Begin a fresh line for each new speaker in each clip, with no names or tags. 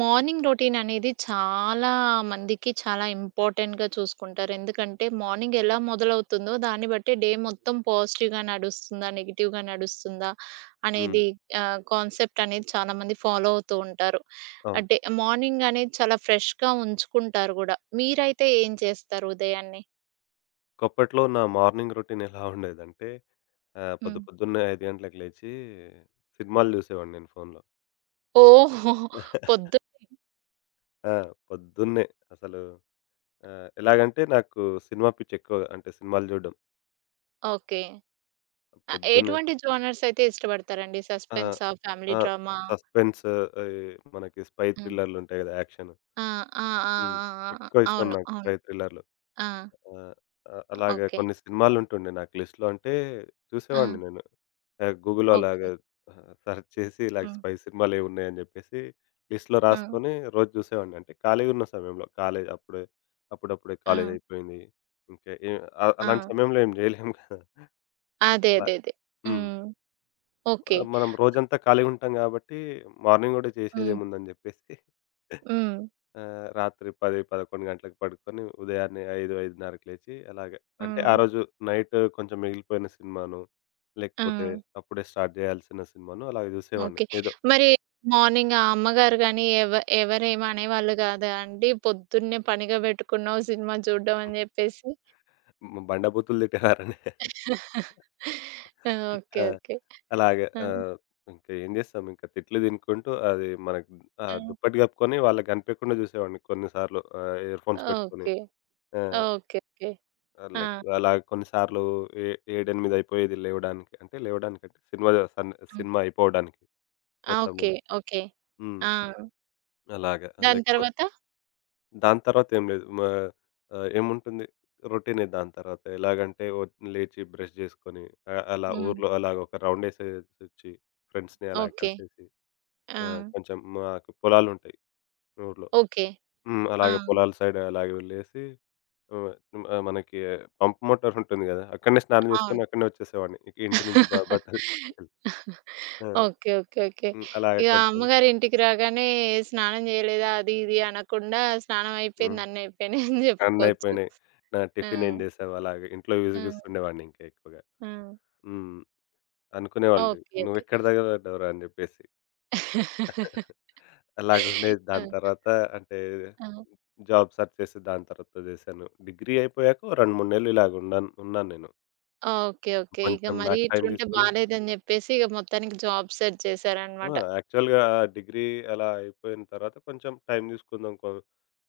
Morning routine అనేది చాలా మందికి చాలా ఇంపార్టెంట్‌గా చూసుకుంటారు. ఎందుకంటే మార్నింగ్ ఎలా మొదలవుతుందో దాన్ని బట్టి డే మొత్తం పాజిటివ్‌గా నడుస్తుందా? నెగెటివ్‌గా నడుస్తుందా?
హ్మ్.
అనేది కాన్సెప్ట్ అనేది చాలామంది ఫాలో అవుతూ ఉంటారు.
అవును.
అంటే మార్నింగ్ అనేది చాలా ఫ్రెష్‌గా ఉంచుకుంటారు గూడా. మీరైతే ఏం చేస్తారు ఉదయాన్నే?
ఒకప్పట్లో నా మార్నింగ్ రొటీన్ ఎలా ఉండేదంటే పొద్దు
హ్మ్.
పొద్దున్నే 5 గంటలకు లేచి సినిమాలు చూసేవాడిని నేను ఫోన్‌లో.
ఓహో! పొద్దు
ఆ! పొద్దున్నే అసలు ఎలాగంటే నాకు సినిమా పిచ్చి ఎక్కువ. అంటే సినిమాలు చూడడం.
ఓకే.
పొద్దున్నే.
ఎటువంటి జోనర్స్ అయితే ఇష్టపడతారండి?
ఆ!
సస్పెన్సా? ఫ్యామిలీ
ఆ!
డ్రామా?
సస్పెన్స్. ఆహ్, మనకి స్పై
హ్మ్.
థ్రిల్లర్‌లుంటాయి కదా! యాక్షన్.
ఆ! ఆ! ఆ! ఆ!
హ్మ్.
ఆ! ఆ!
ఎక్కువ ఇష్టం
అవును.
నాకు స్పై
అవును.
థ్రిల్లర్‌లంటే.
ఆ!
ఆ! అలాగా
ఓకే.
కొన్ని సినిమాలుంటుండే నాకు లిస్ట్‌లో అంటే
ఆ!
చూసేవాడిని నేను. గూగుల్‌లో
ఓకే.
అలాగా సెర్చ్ చేసి ఇలాగ
హ్మ్.
స్పై సినిమాలేవున్నాయని జెప్పేసి లిస్ట్‌లో
హ్మ్.
రాసుకొని రోజు జూసేవాడిని. అంటే ఖాళీగున్న సమయంలో కాలేజ్ అప్పుడే అప్పుడప్పుడే
ఆ!
కాలేజయిపోయింది. ఇంకా ఏ అలాంటి
ఆ!
సమయంలో ఏం జేయలేము గదా!
అదే.
అలా
అదే. అదే.
హ్మ్.
హ్మ్. ఓకే.
మనం రోజంతా ఖాళీగుంటాం గాబట్టి మార్నింగ్ గూడా
హ్మ్.
చేసేదేముందని జెప్పేసి
హ్మ్.
ఆ! రాత్రి 10, 11 గంటలకు పడుకొని ఉదయాన్నే 5, 5:30కి లేచి అలాగే. అంటే ఆ
హ్మ్.
రోజు నైట్ కొంచెం మిగిలిపోయిన సినిమానో,
ఆ!
లేకపోతే అప్పుడే స్టార్ట్ చేయాల్సిన సినిమానో అలాగే చూసేవాడిని.
ఓకే.
ఏదో
మరి మార్నింగ్ ఆ అమ్మగారు గాని ఎవరేమి అనేవాళ్ళు కాదా అండి? పొద్దున్నే పనిగా పెట్టుకున్నావు సినిమా చూడ్డం అని చెప్పేసి.
బండబూతులు తిట్టేవారండి.
ఆ! ఓకే.
ఆ!
ఓకే.
అలాగే
ఆ!
ఇంకా ఏం చేస్తాం, ఇంకా తిట్లు తినుకుంటూ అది మనకు ఆ
ఆ!
దుప్పటి కప్పుకొని వాళ్ళకి కనిపియకుండా చూసేవాడిని కొన్నిసార్లు, ఇయర్‌ఫోన్స్ పెట్టుకొని.
ఓకే.
ఆ!
ఓకే. ఓకే.
ఆ!
ఆ!
లైక్ అలా కొన్నిసార్లు ఏ 7, 8 అయిపోయేది లేవడానికి. అంటే లేవడానికంటే సినిమా
ఆ!
సినిమా అయిపోవడానికి
ఆ! ఓకే.
మొత్తమును.
ఓకే.
హ్మ్.
ఆ!
అలాగా. ఆ,
దాని
లేకపోతే
తర్వాత?
దాని తర్వాత ఏం లేదు. మా ఏముంటుంది, రొటీనే దాని తర్వాత. ఎలాగంటే లేచి బ్రష్ చేసుకొని అలా
హ్మ్.
ఊర్లో అలాగ ఒక రౌండేసేసొచ్చి ఫ్రెండ్స్‌ని అలా
ఓకే.
కలిసేసి. ఆ!
ఆ!
కొంచెం మాకు పొలాలుంటాయి ఊర్లో.
ఓకే.
హ్మ్.
ఆ!
అలాగే పొలాల సైడ్ అలాగే వెళ్ళేసి. హ్మ్. మనకి పంప్ మోటార్ ఉంటుంది గదా! అక్కడనే స్నానం
అవును.
జేసుకొని అక్కడనే వచ్చేసేవాడిని, ఇక ఇంటి నుంచి బట్టలు తీసుకెళ్ళి. ఆ!
ఓకే. ఓకే. ఓకే.
హ్మ్. అలాగే
ఇక
కొంచెం.
అమ్మగారింటికి రాగానే స్నానం చేయలేదా? అది ఇది అనకుండా స్నానం
హ్మ్.
అయిపోయింది, అన్నయిపోయినాయి అని చెప్పుకోవచ్చు.
అన్నయిపోయినాయి. నా
ఆ!
టిఫిన్ ఏం జేశావు అలాగే ఇంట్లో
ఆ!
విసిగిస్తుండేవాడిని ఇంకా ఎక్కువగా.
ఆ!
హ్మ్. అనుకునేవాళ్ళు
ఓకే. ఓకే.
"నువ్వెక్కడ తగలబడ్డావురా" అని జెప్పేసి. అలాగుండేది.
ఆ!
దాని తర్వాత అంటే
ఆ!
జాబ్ సెర్చ్ చేసి దాని తర్వాత జేశాను. డిగ్రీ అయిపోయాక ఓ 2, 3 నెలలు ఇలాగ ఉన్నాను ఉన్నాను నేను.
ఓకే. ఓకే. ఇక
కొంచెం
మరి
నాకు టైం
ఇట్లుంటే
తీసుకొని.
బాలేదని చెప్పేసి ఇక మొత్తానికి జాబ్ సెర్చ్
ఆ!
చేశారనమాట.
యాక్చువల్‌గా డిగ్రీ అలా అయిపోయిన తర్వాత కొంచెం టైం తీసుకుందాం.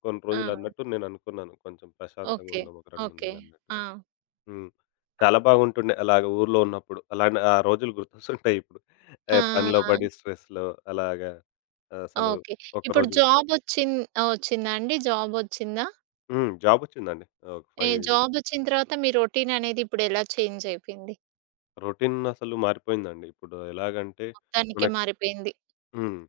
కొన్ని
ఆ!
రోజులన్నట్టు నేననుకున్నాను. కొంచెం ప్రశాంతంగా
ఓకే.
ఉందాం ఒక 2, 3
ఓకే.
నెలలన్నట్టు.
ఆ!
హ్మ్. చాలా బాగుంటుండే అలాగ ఊర్లో ఉన్నప్పుడు. అలానే ఆ రోజులు గుర్తొస్తుంటాయి ఇప్పుడు. ఏ
ఆ!
పనిలో పడి స్ట్రెస్‌లో అలాగా అసలు
ఓకే. ఇప్పుడు
ఒకరోజు కూడా.
జాబొచ్చిన్ వచ్చిందా అండి? జాబొచ్చిందా?
హ్మ్. జాబొచ్చిందండి. ఒక
ఏ
5
జాబొచ్చిన తర్వాత మీ రొటీననేది ఇప్పుడెలా చేంజ్ అయిపోయింది?
రొటీన్ అసలు మారిపోయిందండి. ఇప్పుడు ఎలాగంటే మన.
మొత్తానికే మారిపోయింది.
హ్మ్.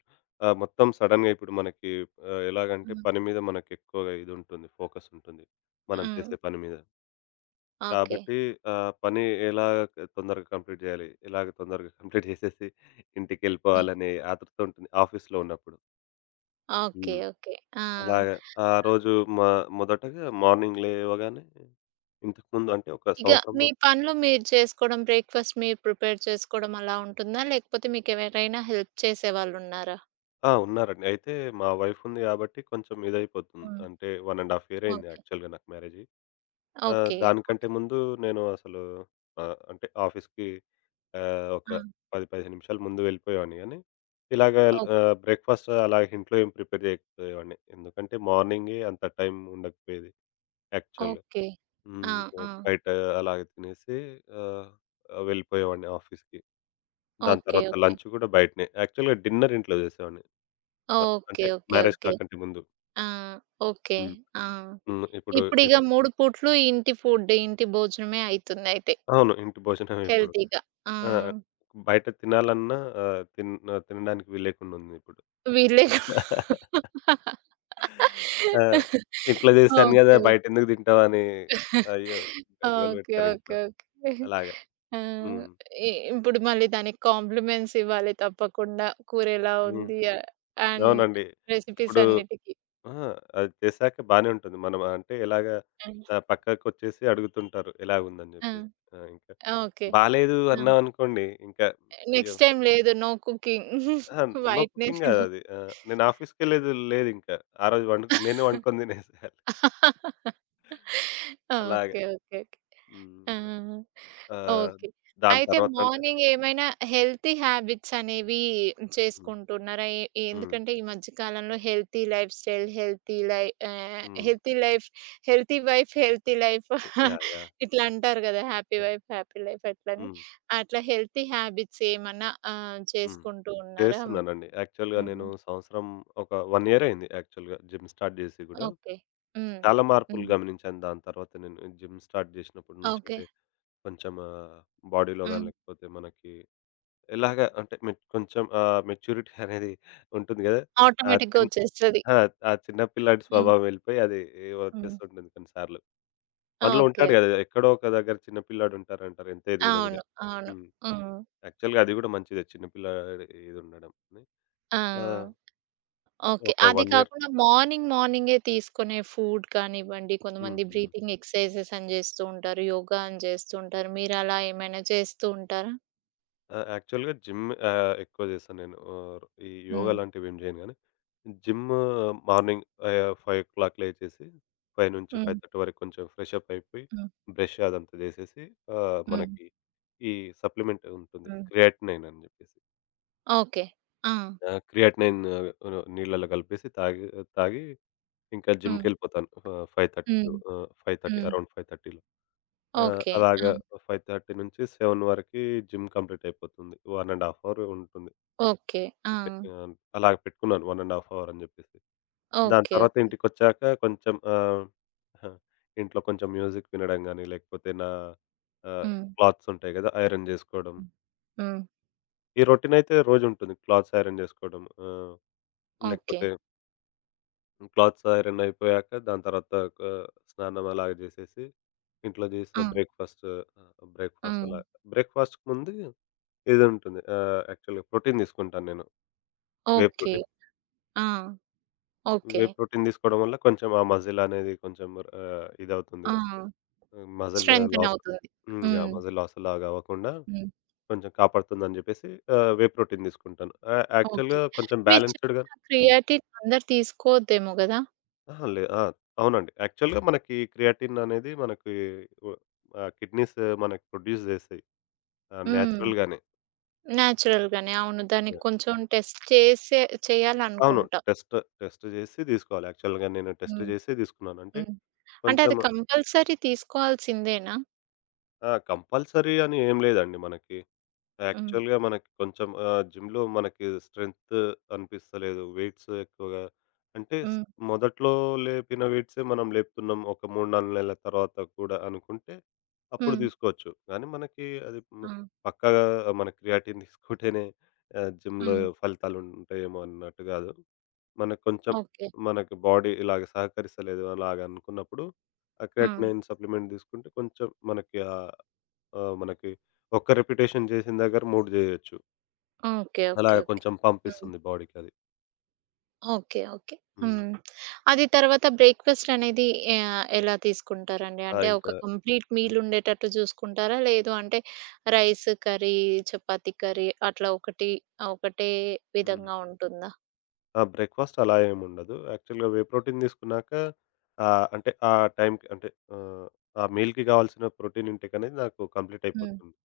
ఆ! మొత్తం సడెన్‌గా ఇప్పుడు మనకి ఎలాగంటే
హ్మ్.
పని మీద మనకెక్కువగా ఇదుంటుంది. ఫోకస్ ఉంటుంది. మనం
హ్మ్.
చేసే పని మీద.
ఓకే.
కాబట్టి పని ఎలా తొందరగా కంప్లీట్ జేయాలి, ఎలాగ తొందరగా కంప్లీట్ జేసేసి
హ్మ్.
ఇంటికెళ్ళిపోవాలనే ఆతృత ఉంటుంది ఆఫీస్‌లో ఉన్నప్పుడు.
ఓకే.
హ్మ్.
ఓకే. ఆ!
అలాగ ఆ రోజు మొదటగా మార్నింగ్ లేవగానే ఇంతకుముందు అంటే ఒక
ఇక
సంవత్సరం
మీ
ముందు.
పనులు మీరు చేసుకోవడం, బ్రేక్‌ఫాస్ట్ మీరు ప్రిపేర్ చేసుకోవడం అలా ఉంటుందా? లేకపోతే మీకెవరైనా హెల్ప్ చేసేవాళ్ళున్నారా?
ఆ! ఉన్నారండి. అయితే మా వైఫ్ ఉంది గాబట్టి కొంచెం ఇదైపోతుంది.
హ్మ్.
అంటే 1 ½ ఇయర్ అయింది
ఓకే.
యాక్చువల్‌గా నాకు మ్యారేజయి. ఆ!
ఓకే. ఓకే.
దానికంటే ముందు నేను అసలు అంటే ఆఫీస్‌కి ఒక
ఆ!
10, 15 నిమిషాల ముందు వెళ్ళిపోయేవాడిని గానీ, ఇలాగ
ఓకే.
బ్రేక్‌ఫాస్ట్ అలాగే ఇంట్లో ఏం ప్రిపేర్ చేయకపోయేవాడిని. ఎందుకంటే మార్నింగే అంత టైం ఉండకపోయేది యాక్చువల్‌గా.
ఓకే. ఆ!
హ్మ్.
ఆ!
బయట అలాగే తినేసి ఆహ్, వెళ్ళిపోయేవాడిని ఆఫీస్‌కి. దాని
ఓకే.
తర్వాత
ఓకే.
లంచ్ కూడా బయటనే. యాక్చువల్‌గా డిన్నర్ ఇంట్లో చేసేవాడిని.
ఓకే.
అంటే
ఓకే.
Marriage
okay.
కాకంటే ముందు.
ఆ! ఓకే.
హ్మ్.
ఆ!
హ్మ్. ఇప్పుడు
ఇప్పుడిగ
ఇప్
3 పూట్లు ఇంటి ఫుడ్, ఇంటి భోజనమే అయితుందయితే
అవును. ఇంటి భోజనమే ఇప్పుడు.
హెల్తీగా. ఆ!
ఆ! బయట తినాలన్నా ఆహ్, తిన్ తినడానికి వీల్లేకుండా ఉంది ఇప్పుడు.
వీళ్ళే
ఆ! ఇంట్లో చేశాను గదా!
ఓకే.
బయటెందుకు తింటావని. అయ్యో! గగ్గోలు
ఓకే.
పెడతారు ఇంట్లో.
ఓకే. ఓకే.
అలాగా.
ఆ!
హ్మ్.
ఇప్పుడు మళ్ళీ దానికి కాంప్లిమెంట్స్ ఇవ్వాలి తప్పకుండా. కూర ఎలా
హ్మ్.
ఉంది అండ్
అవునండి.
రెసిపీస్
ఇప్పుడు.
అన్నిటికి.
ఆ! అది చేశాక బానే ఉంటుంది. మనం అంటే ఎలాగా
హ్మ్.
పక్కకొచ్చేసి అడుగుతుంటారు ఎలాగుందని
ఆ!
జెప్పేసి. ఆ! ఇంకా
ఓకే.
బాలేదు
ఆ!
అన్నామనుకోండి ఇంకా. అయ్యో!
నెక్స్ట్ టైమ్ లేదు. No cooking.
అహా! నో
వైట్‌నే
కుకింగ్
తిను.
గాదది. ఆ! నేను ఆఫీస్‌కెళ్ళేది లేదింకా. ఆ రోజు నేనే వండుకొని తినేసా. అలాగే.
ఓకే. ఓకే. ఓకే.
హ్మ్.
ఆ!
ఆహ్,
ఓకే.
దాని
అయితే
తర్వాతంటే.
మార్నింగ్ ఏమైనా హెల్తీ హ్యాబిట్స్ అనేవి
హ్మ్.
చేసుకుంటున్నారా?
హ్మ్.
ఎందుకంటే ఈ మధ్య కాలంలో హెల్తీ లైఫ్ స్టైల్,
హ్మ్.
Healthy life, healthy wife, healthy life
yeah! Yeah!
ఇట్లా అంటారు గదా! Happy
yeah!
Wife, happy life అట్లని.
హ్మ్.
అట్లా హెల్తీ హ్యాబిట్స్ ఏమన్నా
హ్మ్.
చేసుకుంటూ ఉన్నారా?
చేస్తున్నానండి. యాక్చువల్‌గా
హ్మ్.
నేను సంవత్సరం ఒక 1 ఇయర్ అయింది యాక్చువల్‌గా జిమ్ స్టార్ట్ చేసి గూడా.
ఓకే. హ్మ్.
చాలా మార్పులు
హ్మ్.
గమనించాను దాని తర్వాత నేను జిమ్ స్టార్ట్ చేసినప్పటి నుంచి.
ఓకే.
అంటే కొంచెం బాడీలో
హ్మ్.
గాని లేకపోతే మనకి ఎలాగా అంటే కొంచెం మెచ్యూరిటీ అనేది ఉంటుంది గదా! ఆ
ఆటోమేటిక్‌గా
చిన్
వచ్చేస్తది.
ఆ! ఆ చిన్న పిల్లాడి
హ్మ్.
స్వభావం వెళ్ళిపోయి అది
హ్మ్.
వచ్చేస్తుంటుంది కొన్ని సార్లు. మనలో
ఓకే.
ఉంటాడు గదా! ఎక్కడో ఒక దగ్గర చిన్న పిల్లాడు ఉంటారంటారు ఎంత ఎదిగినా గూడా.
అవును. అవును.
హ్మ్.
హ్మ్.
యాక్చువల్‌గా అది గూడా మంచిదే, చిన్న పిల్లాడి ఇది ఉండడం అని.
ఆ!
ఆ!
ఓకే.
ఒక
అది
1 ఇయర్.
కాకుండా మార్నింగ్ మార్నింగే తీసుకునే ఫుడ్ కానివ్వండి,
హ్మ్.
కొంతమంది
హ్మ్.
బ్రీతింగ్ ఎక్సర్సైజెస్ అని జేస్తూ ఉంటారు. యోగా అని జేస్తూ ఉంటారు. మీరలా ఏమైనా చేస్తూ ఉంటారా?
ఆ! యాక్చువల్‌గా జిమ్ ఎక్కువ చేస్తాను నేను. ఈ యోగా
హ్మ్.
లాంటివి ఏమి చేయను గానీ, జిమ్ మార్నింగ్ 5:00 లేచేసి
హ్మ్.
5-5:30 వరకు కొంచెం ఫ్రెష్ అప్ అయిపోయి,
హ్మ్.
బ్రష్ అదంతా చేసేసి
హ్మ్.
మనకి ఈ సప్లిమెంట్ ఉంటుంది,
హ్మ్.
క్రియాటినైన్ అని జెప్పేసి.
ఓకే. ఆ!
ఆ! క్రియాటినైన్ నీళ్ళలో కలిపేసి తాగి తాగి ఇంకా
హ్మ్.
జిమ్‌కెళ్ళిపోతాను 5:32,
హ్మ్.
5:30,
హ్మ్.
అరౌండ్ 5:30లో.
ఓకే.
అలాగా
ఆ!
5:30-7 వరకి జిమ్ కంప్లీట్ అయిపోతుంది. 1 ½ అవర్ ఉంటుంది.
ఓకే. ఆ!
అంటే ఆహ్, అలాగ పెట్టుకున్నాను 1 ½ అవర్ అని జెప్పేసి. దాని
ఓకే.
తర్వాత
ఓకే.
ఇంటికొచ్చాక కొంచెం హా! ఇంట్లో కొంచెం మ్యూజిక్ వినడం గానీ, లేకపోతే నా ఆహ్,
హ్మ్.
క్లాత్స్ ఉంటాయి గదా! ఐరన్ జేసుకోవడం.
హ్మ్. హ్మ్.
ఈ రొటీన్ అయితే రోజుంటుంది. క్లాత్స్ ఐరన్ జేసుకోవడం
ఓకే.
లేకపోతే క్లాత్స్ ఐరన్ అయిపోయాక దాని తర్వాత ఒక స్నానం అలాగ చేసేసి, ఇంట్లో చేసిన
ఆ! ఆ!
బ్రేక్‌ఫాస్ట్ అలా బ్రేక్‌ఫాస్ట్‌కి ముందు ఇదుంటుంది. యాక్చువల్‌గా ప్రోటీన్ తీసుకుంటాను నేను. Whey
okay.
ప్రోటీన్.
ఆ!
Whey
okay.
ప్రోటీన్ తీసుకోవడం వల్ల కొంచెం ఆ మజిల్ అనేది కొంచెం ఇదవుతుంది.
ఆ!
Muscle
strengthen
loss.
అవుతుంది.
హ్మ్. యాహ్!
హ్మ్.
మజిల్ లాస్ అలాగా అవ్వకుండా
హ్మ్.
కొంచెం కాపాడుతుందని చెప్పేసి వే ప్రోటీన్ తీసుకుంటాను.
ఓకే.
యాక్చువల్‌గా కొంచెం
మీరు
బ్యాలెన్స్‌డ్‌గా.
చెప్పిన
హ్మ్.
క్రియాటిన్ అందరూ తీసుకోవద్దేమో గదా!
అహా! ఆ! అవునండి. యాక్చువల్‌గా మనకి క్రియాటిన్ అనేది మనకి వ కిడ్నీస్ మనకి ప్రొడ్యూస్ చేస్తాయి,
హ్మ్.
నేచురల్‌గానే.
నేచురల్‌గానే అవును. దానికి
యాహ్!
కొంచెం టెస్ట్ చేసే
అవును.
చేయాలనుకుంటా.
టెస్ట్ టెస్ట్ చేసి తీసుకోవాలి. యాక్చువల్‌గా నేను టెస్ట్
హ్మ్.
చేసి తీసుకున్నాను. అంటే
హ్మ్. అంటే
కొంచెం.
అది కంపల్సరీ తీసుకోవాల్సిందేనా?
ఆ! కంపల్సరీ అని ఏం లేదండి మనకి.
హ్మ్.
యాక్చువల్‌గా మనకి కొంచెం జిమ్‌లో మనకి స్ట్రెంత్ అనిపిస్తలేదు, వెయిట్స్ ఎక్కువగా, అంటే
హ్మ్.
మొదట్లో లేపిన వెయిట్సే మనం లేపుతున్నాం ఒక 3, 4 నెలల తర్వాత కూడా అనుకుంటే, అప్పుడు
హ్మ్.
తీసుకోవచ్చు. కానీ మనకి అది
ఆ!
పక్కాగా మన క్రియాటిన్ తీసుకుంటేనే జిమ్‌లో
హ్మ్.
ఫలితాలుంటాయేమో అన్నట్టు కాదు. మనకు కొంచెం
ఓకే.
మనకి బాడీ ఇలాగ సహకరిస్తలేదు అలాగ అనుకున్నప్పుడు ఆ
ఆ!
క్రియాటినైన్ సప్లిమెంట్ తీసుకుంటే కొంచెం మనకి ఆ మనకి ఒక్క రిపిటేషన్ చేసిన దగ్గర 3 చేయొచ్చు.
ఓకే.
అలా
ఓకే. ఓకే.
కొంచెం
హ్మ్.
పంపిస్తుంది బాడీకి అది.
ఓకే. ఓకే.
హ్మ్.
హ్మ్. అది తర్వాత బ్రేక్‌ఫాస్ట్ అనేది ఎలా తీసుకుంటారండి?
ఆ!
అంటే
ఇంకా.
ఒక కంప్లీట్
హ్మ్.
మీల్ ఉండేటట్టు చూసుకుంటారా? లేదు అంటే రైస్ కర్రీ, చపాతీ కర్రీ అట్లా ఒకటి ఒకటే
హ్మ్.
విధంగా ఉంటుందా?
ఆ! బ్రేక్‌ఫాస్ట్ అలా ఏముండదు. యాక్చువల్‌గా వే ప్రోటీన్ తీసుకున్నాక అంటే ఆ టైంకి అంటే ఆహ్, ఆ మీల్‌కి కావాల్సిన ప్రోటీన్ ఇంటేక్ అనేది నాకు కంప్లీట్
హ్మ్.
అయిపోతుంది.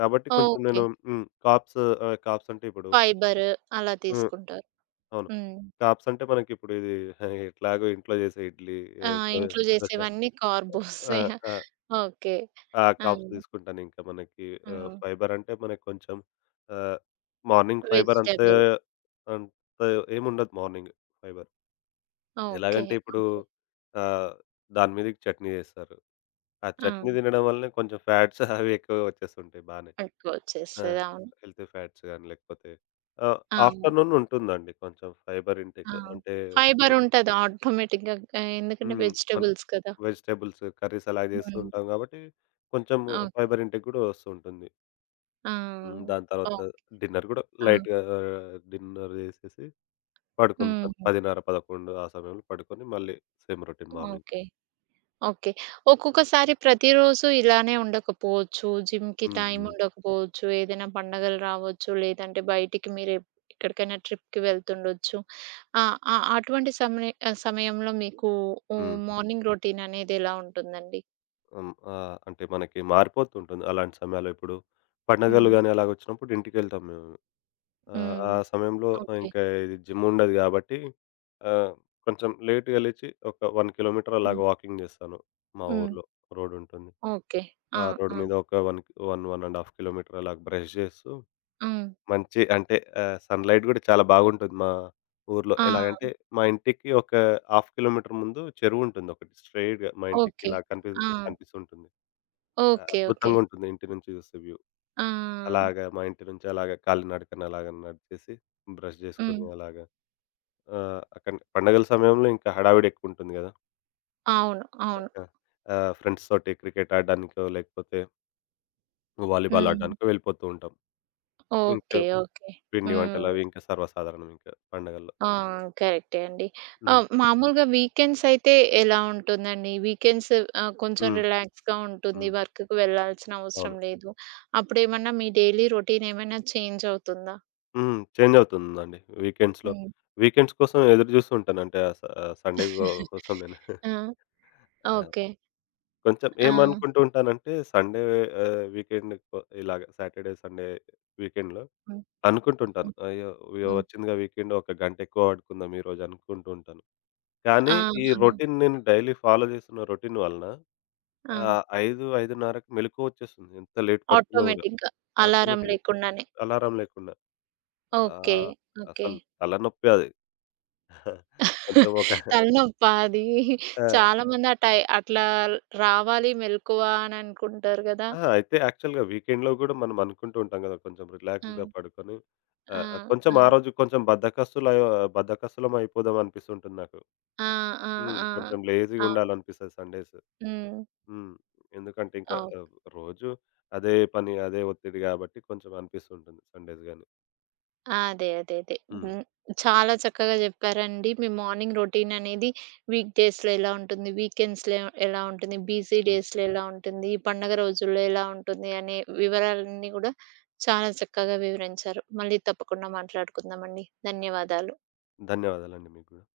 కాబట్టి కొంచెం
ఓకే.
నేను. హ్మ్. కార్బ్స్ కార్బ్స్ అంటే ఇప్పుడు.
ఫైబర్ అలా
హ్మ్.
తీసుకుంటారు.
అవును.
హ్మ్.
కార్బ్స్ అంటే మనకిప్పుడు ఇది ఎట్లాగో ఇంట్లో చేసే ఇడ్లీ, ఏ
ఆ!
దో
ఇంట్లో
దోస.
చేసేవన్నీ
ఆ!
కార్బోసే.
ఆ!
ఓకే.
ఆ!
ఆ!
కాప్స్ తీసుకుంటానింకా మనకి.
హ్మ్.
ఫైబర్ అంటే మనకి కొంచెం ఆహ్, మార్నింగ్ ఫైబర్ అంతా
వెజిటబుల్.
అంత ఏముండదు మార్నింగ్ ఫైబర్.
ఓకే.
ఎలాగంటే ఇప్పుడు
ఓకే.
ఆహ్, దాని మీదకి చట్నీ చేస్తారు. ఆ
ఆ!
చట్నీ తినడం వల్లనే కొంచెం ఫ్యాట్స్ అవి ఎక్కువగా వచ్చేస్తుంటాయి బానే.
ఎక్కువ
ఆ!
వచ్చేస్తది. అవును.
హెల్తీ ఫ్యాట్స్ గాని లేకపోతే ఆహ్,
ఆ!
ఆఫ్టర్‌నూన్ ఉంటుందండి కొంచెం ఫైబర్
ఆ!
ఇంటేక్ అంటే.
ఫైబర్ ఉంటది ఆటోమేటిక్‌గా. ఎందుకంటే
హ్మ్. మన
వెజిటబుల్స్ కదా!
వెజిటబుల్స్ కర్రీస్ అలా చేస్తూ
హ్మ్.
ఉంటాం కాబట్టి కొంచెం
ఓకే.
ఫైబర్ ఇంటేక్ కూడా వస్తూ ఉంటుంది. హ్మ్.
ఆ!
దాని తర్వాత
ఓహ్!
డిన్నర్ గూడా
ఆ!
లైట్‌గా డిన్నర్ జేసేసి
హ్మ్.
పడుకుంటాను 10:30, 11 ఆ సమయంలో పడుకొని మళ్ళీ same routine morning.
Okay. Okay. ఒక్కొక్కసారి ప్రతిరోజు ఇలానే ఉండకపోవచ్చు. జిమ్‌కి
హ్మ్.
టైం
హ్మ్.
ఉండకపోవచ్చు. ఏదైనా పండగలు రావచ్చు. లేదంటే బయటికి మీరు ఎక్కడికైనా ట్రిప్‌కి వెళ్తుండొచ్చు. ఆ! ఆ! అటువంటి సమయంలో మీకు హ్మ్,
హ్మ్.
మార్నింగ్ రొటీన్ అనేది ఎలా ఉంటుందండి?
హ్మ్. అంటే మనకి మారిపోతుంటుంది అలాంటి సమయాల్లో. ఇప్పుడు పండగలు
హ్మ్.
గానీ అలాగొచ్చినప్పుడు ఇంటికెళ్తాం మేము.
హ్మ్.
ఆ సమయంలో
ఓకే.
ఇంకా ఇది జిమ్ ఉండదు గాబట్టి ఆహ్, కొంచెం లేట్‌గా లేచి ఒక 1 కిలోమీటర్ అలాగ
హ్మ్.
వాకింగ్ జేస్తాను. మా
హ్మ్.
ఊర్లో రోడ్ ఉంటుంది.
ఓకే.
ఆ
ఆ!
రోడ్
ఆ!
మీద ఒక 1, 1, 1 ½ కిలోమీటర్ అలాగ బ్రష్ జేస్తూ
హ్మ్.
మంచి అంటే సన్‌లైట్ గూడా చాలా బాగుంటుంది మా ఊర్లో.
ఆ!
ఎలాగంటే మా ఇంటికి ఒక హాఫ్ కిలోమీటర్ ముందు చెరువుంటుంది ఒకటి, స్ట్రెయిట్‌గా మా ఇంటికి
ఓకే.
ఇలా
ఆ!
కనిపిస్తుంటుంది.
ఓకే. ఓకే.
అద్భుతంగుంటుంది ఇంటి నుంచి చూస్తే వ్యూ.
ఆ!
అలాగా మా ఇంటి నుంచి అలాగా కాలినడకన అలాగ నడిచేసి బ్రష్
హ్మ్.
జేసుకొని అలాగా. అక్కడ పండగల సమయంలో ఇంకా హడావిడి ఎక్కువుంటుంది గదా!
అవును. అవును.
ఆ! ఫ్రెండ్స్ తోటి క్రికెట్ ఆడడానికో లేకపోతే వాలీబాల్
హ్మ్.
ఆడడానికో వెళ్ళిపోతూ ఉంటాం. ఇంకా
ఓకే. ఓకే.
పిండి
హ్మ్.
వంటలవి ఇంకా సర్వసాధారణం ఇంకా పండగల్లో.
ఆ! కరెక్టే అండి.
హ్మ్.
మామూలుగా వీకెండ్స్ అయితే ఎలా ఉంటుందండి? వీకెండ్స్ కొంచెం
హ్మ్.
రిలాక్స్‌గా ఉంటుంది.
హ్మ్.
వర్క్‌కి వెళ్ళాల్సిన
అవును.
అవసరం లేదు. అప్పుడేమన్నా మీ డైలీ రొటీన్ ఏమైనా చేంజ్ అవుతుందా?
హ్మ్. చేంజ్ అవుతుందండి వీకెండ్స్‌లో.
హ్మ్.
వీకెండ్స్ కోసం ఎదురు జూస్తూ ఉంటాను. అంటే ఆహ్, స ఆ సండే గో కోసం నేను.
ఆ!
ఆ!
ఓకే.
కొంచెం
ఆ!
ఏమనుకుంటూ ఉంటానంటే సండే, వీకెండ్ కొ ఇలాగ సాటర్డే, సండే వీకెండ్‌లో
హ్మ్.
అనుకుంటుంటాను.
హ్మ్.
అయ్యో! ఇగ
హ్మ్.
వచ్చిందిగా వీకెండ్, ఒక గంట ఎక్కువ పడుకుందాం ఈరోజు అనుకుంటూ ఉంటాను.
ఆ!
కానీ ఈ
ఆ!
రొటీన్, నేను డైలీ ఫాలో చేస్తున్న రొటీన్ వలన
ఆ!
5, 5:30కి మెలుకువ వచ్చేస్తుంది. ఎంత లేట్ పడుకున్నా గూడా
ఆటోమేటిక్‌గా అలారం
ఆటోమేటిక్‌గా
లేకుండానే.
అలారం లేకుండా.
ఓకే.
ఆహ్,
ఓకే.
అసలు తలనొప్పి అది. కొంచెం ఒక.
తలనొప్పా అది?
ఆ!
చాలా మంది ఆ అట్లా రావాలి మెలకువ అని అనుకుంటారు గదా!
ఆ! అయితే యాక్చువల్‌గా వీకెండ్‌లో గూడా మనం అనుకుంటూ ఉంటాం గదా! కొంచెం రిలాక్స్‌డ్‌గా
హ్మ్.
పడుకొని
ఆ!
ఆహ్, ఆహ్, కొంచెం
ఆ!
ఆ రోజు కొంచెం బద్ధకస్తులం అయిపోదాం అనిపిస్తుంటుంది నాకు.
ఆ! ఆ!
హ్మ్.
ఆ!
కొంచెం లేజీగా
అవును.
ఉండాలనిపిస్తది సండేస్.
హ్మ్.
హ్మ్. ఎందుకంటే ఇంకా
ఓహ్!
రోజు అదే పని, అదే ఒత్తిడి గాబట్టి కొంచెం అనిపిస్తుంటుంది సండేస్ గాని.
అదే. అదే. అదే.
హ్మ్.
హ్మ్. చాలా చక్కగా జెప్పారండి. మీ మార్నింగ్ రొటీన్ అనేది వీక్ డేస్‌లో ఎలా ఉంటుంది? వీకెండ్స్‌లో ఎలా ఉంటుంది? బిజీ
హ్మ్.
డేస్‌లో ఎలా ఉంటుంది? ఈ పండగ రోజుల్లో ఎలా ఉంటుంది? అనే వివరాలన్నీ గూడా చాలా చక్కగా వివరించారు. మళ్ళీ తప్పకుండా మాట్లాడుకుందామండి. ధన్యవాదాలు.
ధన్యవాదాలండి మీకు గూడా.